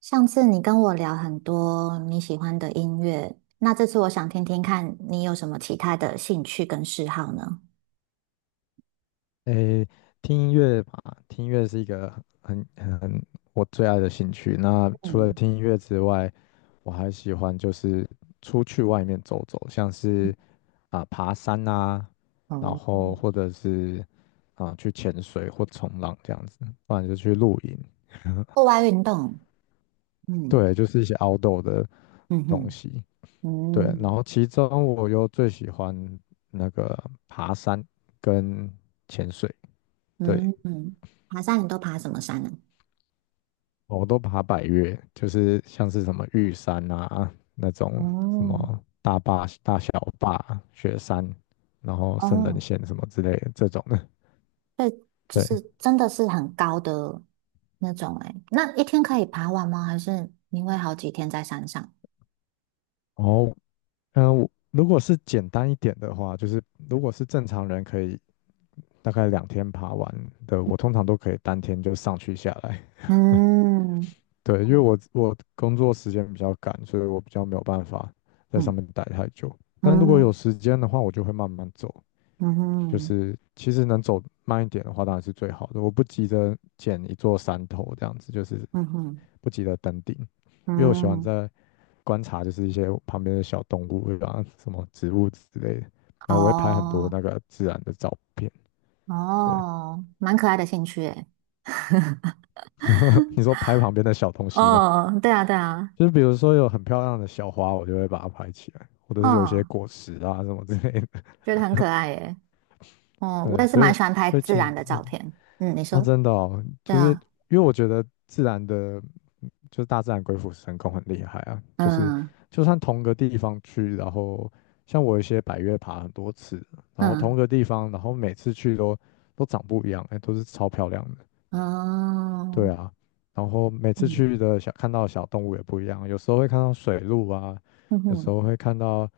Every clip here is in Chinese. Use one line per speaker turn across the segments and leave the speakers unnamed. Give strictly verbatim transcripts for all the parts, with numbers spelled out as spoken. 上次你跟我聊很多你喜欢的音乐，那这次我想听听看你有什么其他的兴趣跟嗜好呢？
诶，听音乐吧，听音乐是一个很很很我最爱的兴趣。那除了
嗯。
听音乐之外，我还喜欢就是出去外面走走，像是啊、爬山啊，然
哦。
后或者是啊、去潜水或冲浪这样子，不然就去露营。
户外运动，嗯。
对，就是一些 outdoor 的
嗯
东
哼。
西。对，然
嗯
后其中我又最喜欢那个爬山跟潜水。对，
嗯。嗯。爬山你都爬什么山呢？
哦，我都爬百岳，就是像是什么玉山啊那种什
哦。
么大坝、大小坝、雪山，然后圣人
哦，
线什么之类的这种的。
对，就
对，
是真的是很高的那种诶，那一天可以爬完吗？还是你会好几天在山上？
然后嗯、呃我如果是简单一点的话，就是如果是正常人可以大概两天爬完的，我通常都可以当天就上去下来。
嗯。
对，因为我我工作时间比较赶，所以我比较没有办法在上
嗯。
面待太久。但如果有
嗯。
时间的话，我就会慢慢走。
嗯。
就
嗯。
是其实能走慢一点的话，当然是最好的。我不急着捡一座山头这样子，就是
嗯。嗯。
不急着登顶，因为我喜欢
嗯。
在观察，就是一些旁边的小动物，对吧？什么植物之类的。然后我会拍很多
哦。
那个自然的照片。对，
哦，蛮可爱的兴趣诶。
你说拍旁边的小东西嘛，
哦，对啊对啊。
就是比如说有很漂亮的小花，我就会把它拍起来，或者是有一些
嗯，
果实啊什么之类的。
觉得很可爱耶。哦，我
对，
也是
所
蛮
以
喜欢拍
所以
自
其
然的
实
照片。嗯，你
哦，
说？
真的哦，
对
就是
啊。
因为我觉得自然的，嗯就是大自然鬼斧神工很厉害啊。就是
嗯。
就算同个地方去，然后像我有一些百越爬很多次，然后
嗯。
同个地方，然后每次去都都长不一样，哎，都是超漂亮的。对
哦。
啊，然后每次
嗯。
去的小看到的小动物也不一样，有时候会看到水鹿啊，
嗯
有时
哼。
候会看到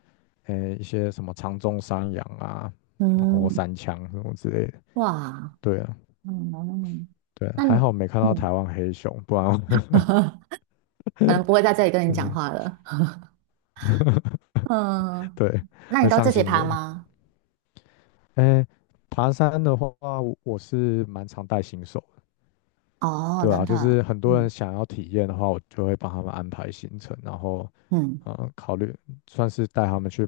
诶一些什么长鬃山羊啊，然后
嗯。
山羌什么之类的。
哇。
对啊。
嗯。
对，
那
还
你。
好没看到
嗯。
台湾黑熊，不然我
可能不会在这里 跟你
真
讲
的，
话了。嗯。
对，
那你
会
都
上
自己
新
爬
闻。
吗？
哎，爬山的话，我我是蛮常带新手的，
哦，
对
真
啊，就
的，
是很多人
嗯。
想要体验的话，我就会帮他们安排行程，然后
嗯。
嗯，考虑算是带他们去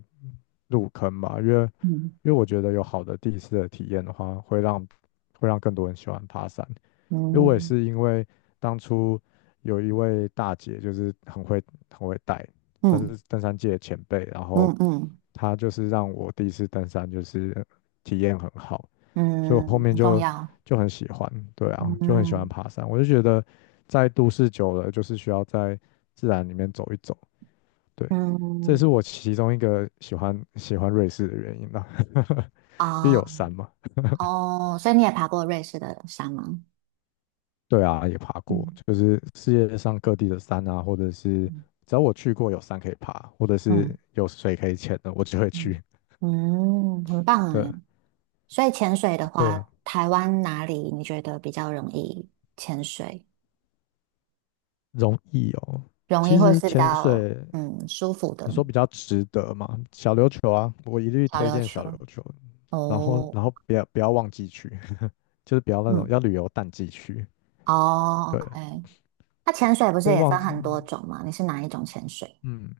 入坑吧，因为
嗯。
因为我觉得有好的第一次的体验的话，会让会让更多人喜欢爬山。因为我也
嗯。
是因为当初有一位大姐，就是很会很会带，算
嗯。
是登山界的前辈，然后
嗯。嗯。
她就是让我第一次登山就是体验很好，所以我后
嗯，
面
很重
就
要。
就很喜欢，对啊，就很喜欢
嗯。
爬山。我就觉得在都市久了，就是需要在自然里面走一走，对，这也
嗯。
是我其中一个喜欢喜欢瑞士的原因吧，因为
啊。
有山嘛。
哦，所以你也爬过瑞士的山吗？
对啊，也爬过，
嗯。
就是世界上各地的山啊，或者是
嗯。
只要我去过有山可以爬，或者是
嗯。
有水可以潜的，我就会
嗯，
去。
嗯，很棒
对，
哎。所以潜水的
对啊，
话，台湾哪里你觉得比较容易潜水？
容易哦。
容易
其
或
实
是比
潜
较
水，
嗯舒服
你
的。
说比较值得嘛？小琉球啊，我一律
小
推
琉
荐
球？
小琉球。然后，
哦。
然后不要不要旺季去，就是不要那种要
嗯。
旅游淡季去。
哦
对，
，OK。那潜水不是
因为
也
旺
分
季，
很多种吗？你是哪一种潜水？
嗯，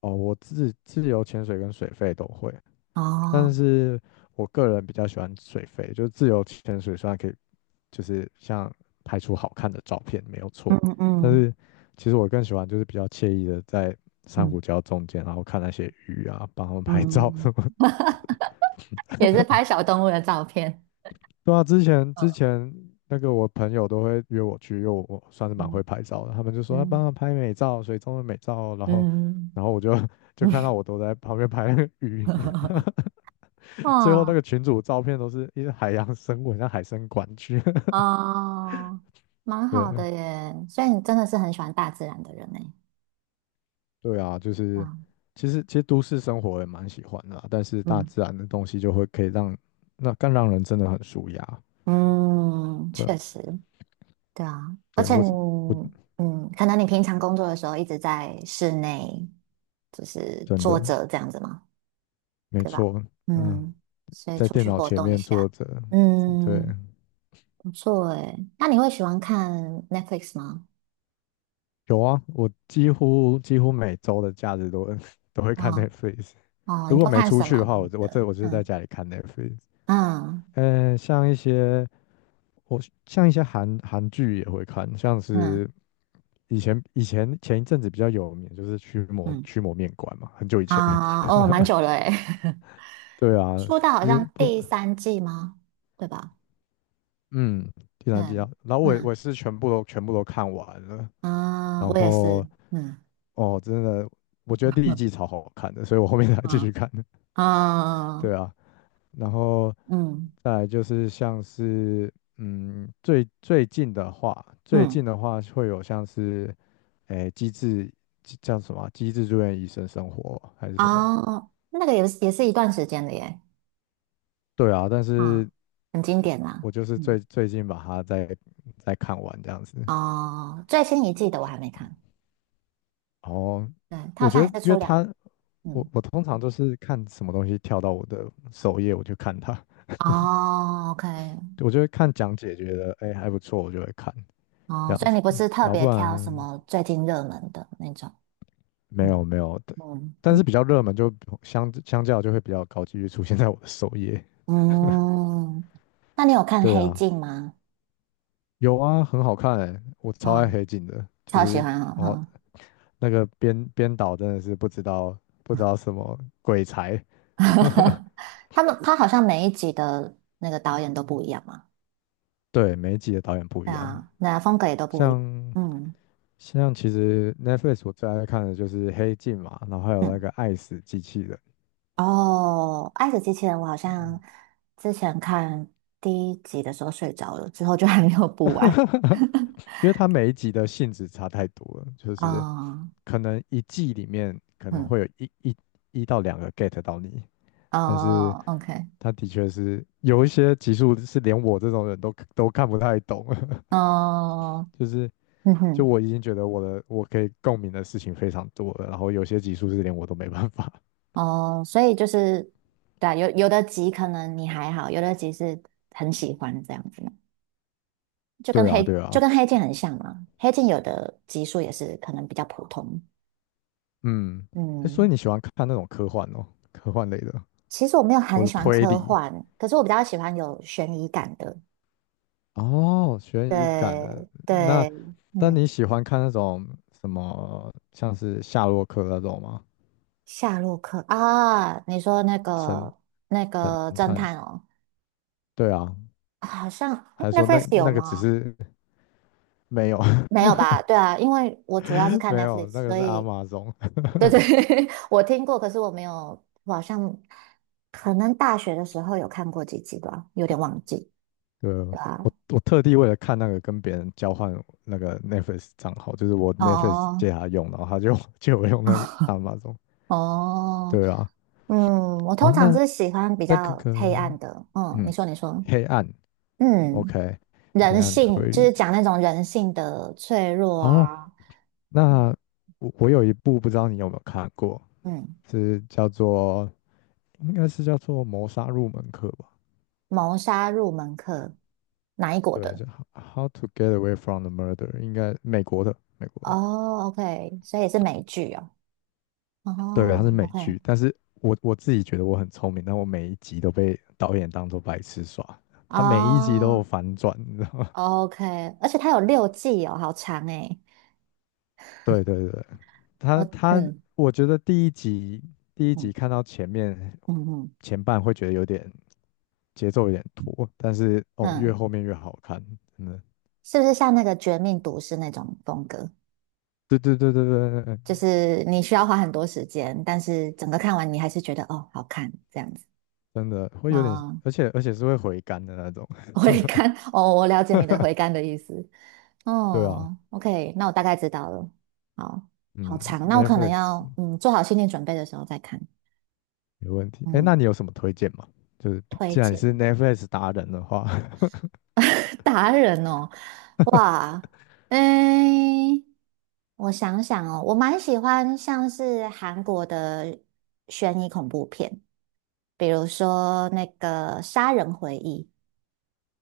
哦，我自自由潜水跟水肺都会。
哦。
但是我个人比较喜欢水肺，就是自由潜水，虽然可以就是像拍出好看的照片没有错，
嗯。
但
嗯。
是其实我更喜欢就是比较惬意的在珊瑚
嗯。
礁中间，然后看那些鱼啊，帮他们拍照
嗯。
什么。
也是拍小动物的照片。
对啊，之前之前那个我朋友都会约我去，因为我我算是蛮
嗯，
会拍照的，他们就说要帮
嗯。
他拍美照，水中的美照，然后
嗯。
然后我就 就看
嗯。
到我都在旁边拍那个鱼，最后
哇。
那个群主照片都是一些海洋生物，很像海参馆去。
哦，蛮好
对，
的耶。所以你真的是很喜欢大自然的人呢。
对啊，就
对
是
啊。
其实其实都市生活也蛮喜欢的啦，但是大
嗯。
自然的东西就会可以让那更让人真的很舒压。
嗯，
对，
确实，对啊。而
对，
且
我
你，
是我
嗯，可能你平常工作的时候一直在室内，就是
真
坐
的
着这样子嘛，
没
对吧？
错，嗯，
嗯，所以
在
出
电
去
脑
活
前
动一
面坐
下，
着，对，
嗯，不错诶。那你会喜欢看 Netflix 吗？
有啊，我几乎几乎每周的假日都会 都会看
哦。
Netflix。
哦，
如
你
果
都
没
看
出
什
去
么
的话，我
样
就我
的？
这我就是在
嗯。
家里看 Netflix。
嗯。
呃，像一些我像一些韩韩剧也会看，像
嗯。
是以前以前前一阵子比较有名，就是驱魔
嗯。
驱魔面馆嘛，很久以前。
啊，哦，蛮 久了诶，
对啊，
出道好
有
像
不
第三季吗？对吧？
嗯，第三季
嗯。
啊，然后我也
嗯。
我也是全部都全部都看完了，
啊，
然
我也
后
是，嗯。
哦，真的，我觉得第一
嗯。
季超好看的，所以我后面才继
啊。
续看的。对啊，然后
嗯。
再来就是像是嗯，最最近的话，最
嗯。
近的话会有像是。诶机制叫什么啊，机制住院医生生活还是什么？
哦，那个也是也是一段时间的耶，
对啊，但
啊，
是
很经典啦，
我就是
嗯。
最最近把它再再看完这样子。
哦，最新一季的我还没看，
哦，
对，它好
我觉
像
得，
也是
因
出
为
两，
它我
嗯。
我通常都是看什么东西跳到我的首页，我就看它，
哦，OK。
我就会看讲解，觉得哎还不错，我就会看这
哦，
样
所以
子。
你不是特
然后不
别挑什
然
么最近热门的那种？
没有，
嗯。
没有的，
嗯。
但是比较热门就相相较就会比较高几率出现在我的首页。
嗯。那你有看
对
《黑
啊，
镜》吗？
有啊，很好看诶，我超爱
嗯，
黑镜的，就
超喜
是
欢哦，
哦，
嗯。
那个编编导真的是不知道不知道什么鬼才，
他们他好像每一集的那个导演都不一样嘛，
对，每一集的导演不
对
一样，
啊，那风格也都不一样。
像
嗯。
像其实 Netflix 我最爱看的就是黑镜嘛，然后还有那
嗯。
个爱死机器人，
哦，《爱死机器人》我好像
嗯
之前看第一集的时候睡着了，之后就还没有补完。
因为它每一集的性质差太多了，就是
哦。
可能一季里面可能
嗯。
会有一一一到两个 get 到你，但是
哦，OK。
它的确是有一些集数是连我这种人都都看不太懂，
哦。
就是
嗯
就
哼。
我已经觉得我的我可以共鸣的事情非常多了，然后有些集数是连我都没办法。
哦，所以就是，对啊，有有的集可能你还好，有的集是很喜欢这样子嘛。就 跟
对啊，
黑
对
就
啊，
跟黑镜很像嘛。黑镜有的集数也是可能比较普通。
嗯，诶所以
嗯。
你喜欢看那种科幻哦，科幻类的，
其实我没有
或
很
者
喜欢
推
科
理
幻，可是我比较喜欢有悬疑感的。
哦，悬疑感的。
对
那
对。
那你
嗯。
喜欢看那种什么，像是夏洛克那种吗？
夏洛克啊，你说那
神
个那
神
个侦
探？
探哦，
对啊，
好像。诶
还是说那
Netflix 有
那个只
吗？
是 没有？
没有吧？对啊，因为我主要是看
没有，那
Netflix，
个
所
是阿
以
玛总。
对对，我听过，可是我没有，我好像可能大学的时候有看过几集吧，有点忘记，
对，
对
我
啊。
我特地为了看那个跟别人交换那个 Netflix 账号，就是我 Netflix
哦。
借他用，然后他就 借我用那个阿玛总。
哦。
对啊，
嗯，我
哦，
通常
那
是喜欢比
那个
较黑暗
个，
的，嗯，你
嗯，
说你说，
黑暗
嗯，
，OK，黑
人
暗
性
推
就是
理。
讲那种人性的脆弱
哦，
啊，
那我我有一部不知道你有没有看过，
嗯。
是叫做应该是叫做谋杀入门课吧？
谋杀入门课，哪一国
对，
的？
就 h How to Get Away from the Murder，应该美国的美国的。
哦，OK，所以是美剧哦，
对，它是
哦
美
，OK。
剧，但是我我自己觉得我很聪明，但我每一集都被导演当做白痴耍，他每一集都
哦，
有反转，你知道吗？
OK，而且它有六季哦，好长诶。
对，对，对，他
我。
他，
嗯。
我觉得第一集第一集
嗯。
看到前面
嗯。嗯。
前半会觉得有点节奏有点拖，但是哦，越
嗯。
后面越好看，真的，
是不是像那个《绝命毒师》那种风格？
对，对，对，对，对，对，对，
就是你需要花很多时间，但是整个看完你还是觉得哦好看这样子。
真的会有点，
啊、
而且而且是会回甘的那种，
回甘 哦，我了解你的回 甘的意思。
对啊，
哦。OK，那我大概知道了。好。好
嗯
长，那我可能
，Netflix
要嗯做好心理准备的时候再看。
没问题。哎，那
嗯。
你有什么推荐吗？就是
推
既然你是
荐
Netflix 达人的话，
达人哦，哇，诶。我想想哦，我蛮喜欢像是韩国的悬疑恐怖片，比如说那个《杀人回忆》，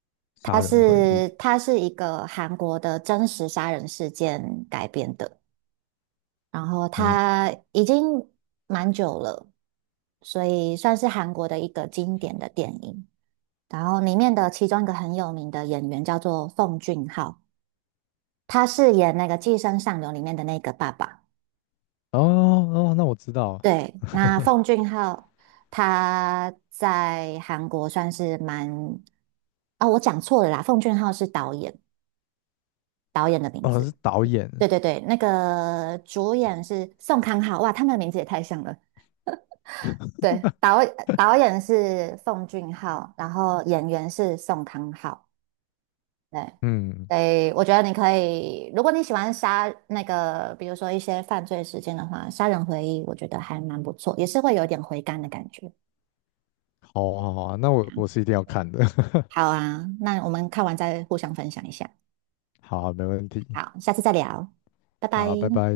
《杀
它
人回忆》。
是它是一个韩国的真实杀人事件改编的，然后
哦，
它已经蛮久了，所以算是韩国的一个经典的电影。然后里面的其中一个很有名的演员叫做奉俊昊，他饰演那个《寄生上流》里面的那个爸爸。
哦，哦，那我知道，
对，那奉俊昊他在韩国算是蛮……啊、我讲错了啦，奉俊昊是导演，导演的名
哦是
字。
导演。
对对对，那个主演是宋康昊，哇，他们的名字也太像了。对，导导演是奉俊昊，然后演员是宋康昊。对。
嗯，
对，我觉得你可以，如果你喜欢杀那个，比如说一些犯罪事件的话，《杀人回忆》我觉得还蛮不错，也是会有点回甘的感觉。
好啊，好啊，那我我是一定要看的。
好啊，那我们看完再互相分享一下。
好啊，没问题。
好，下次再聊，拜拜。
好，拜拜。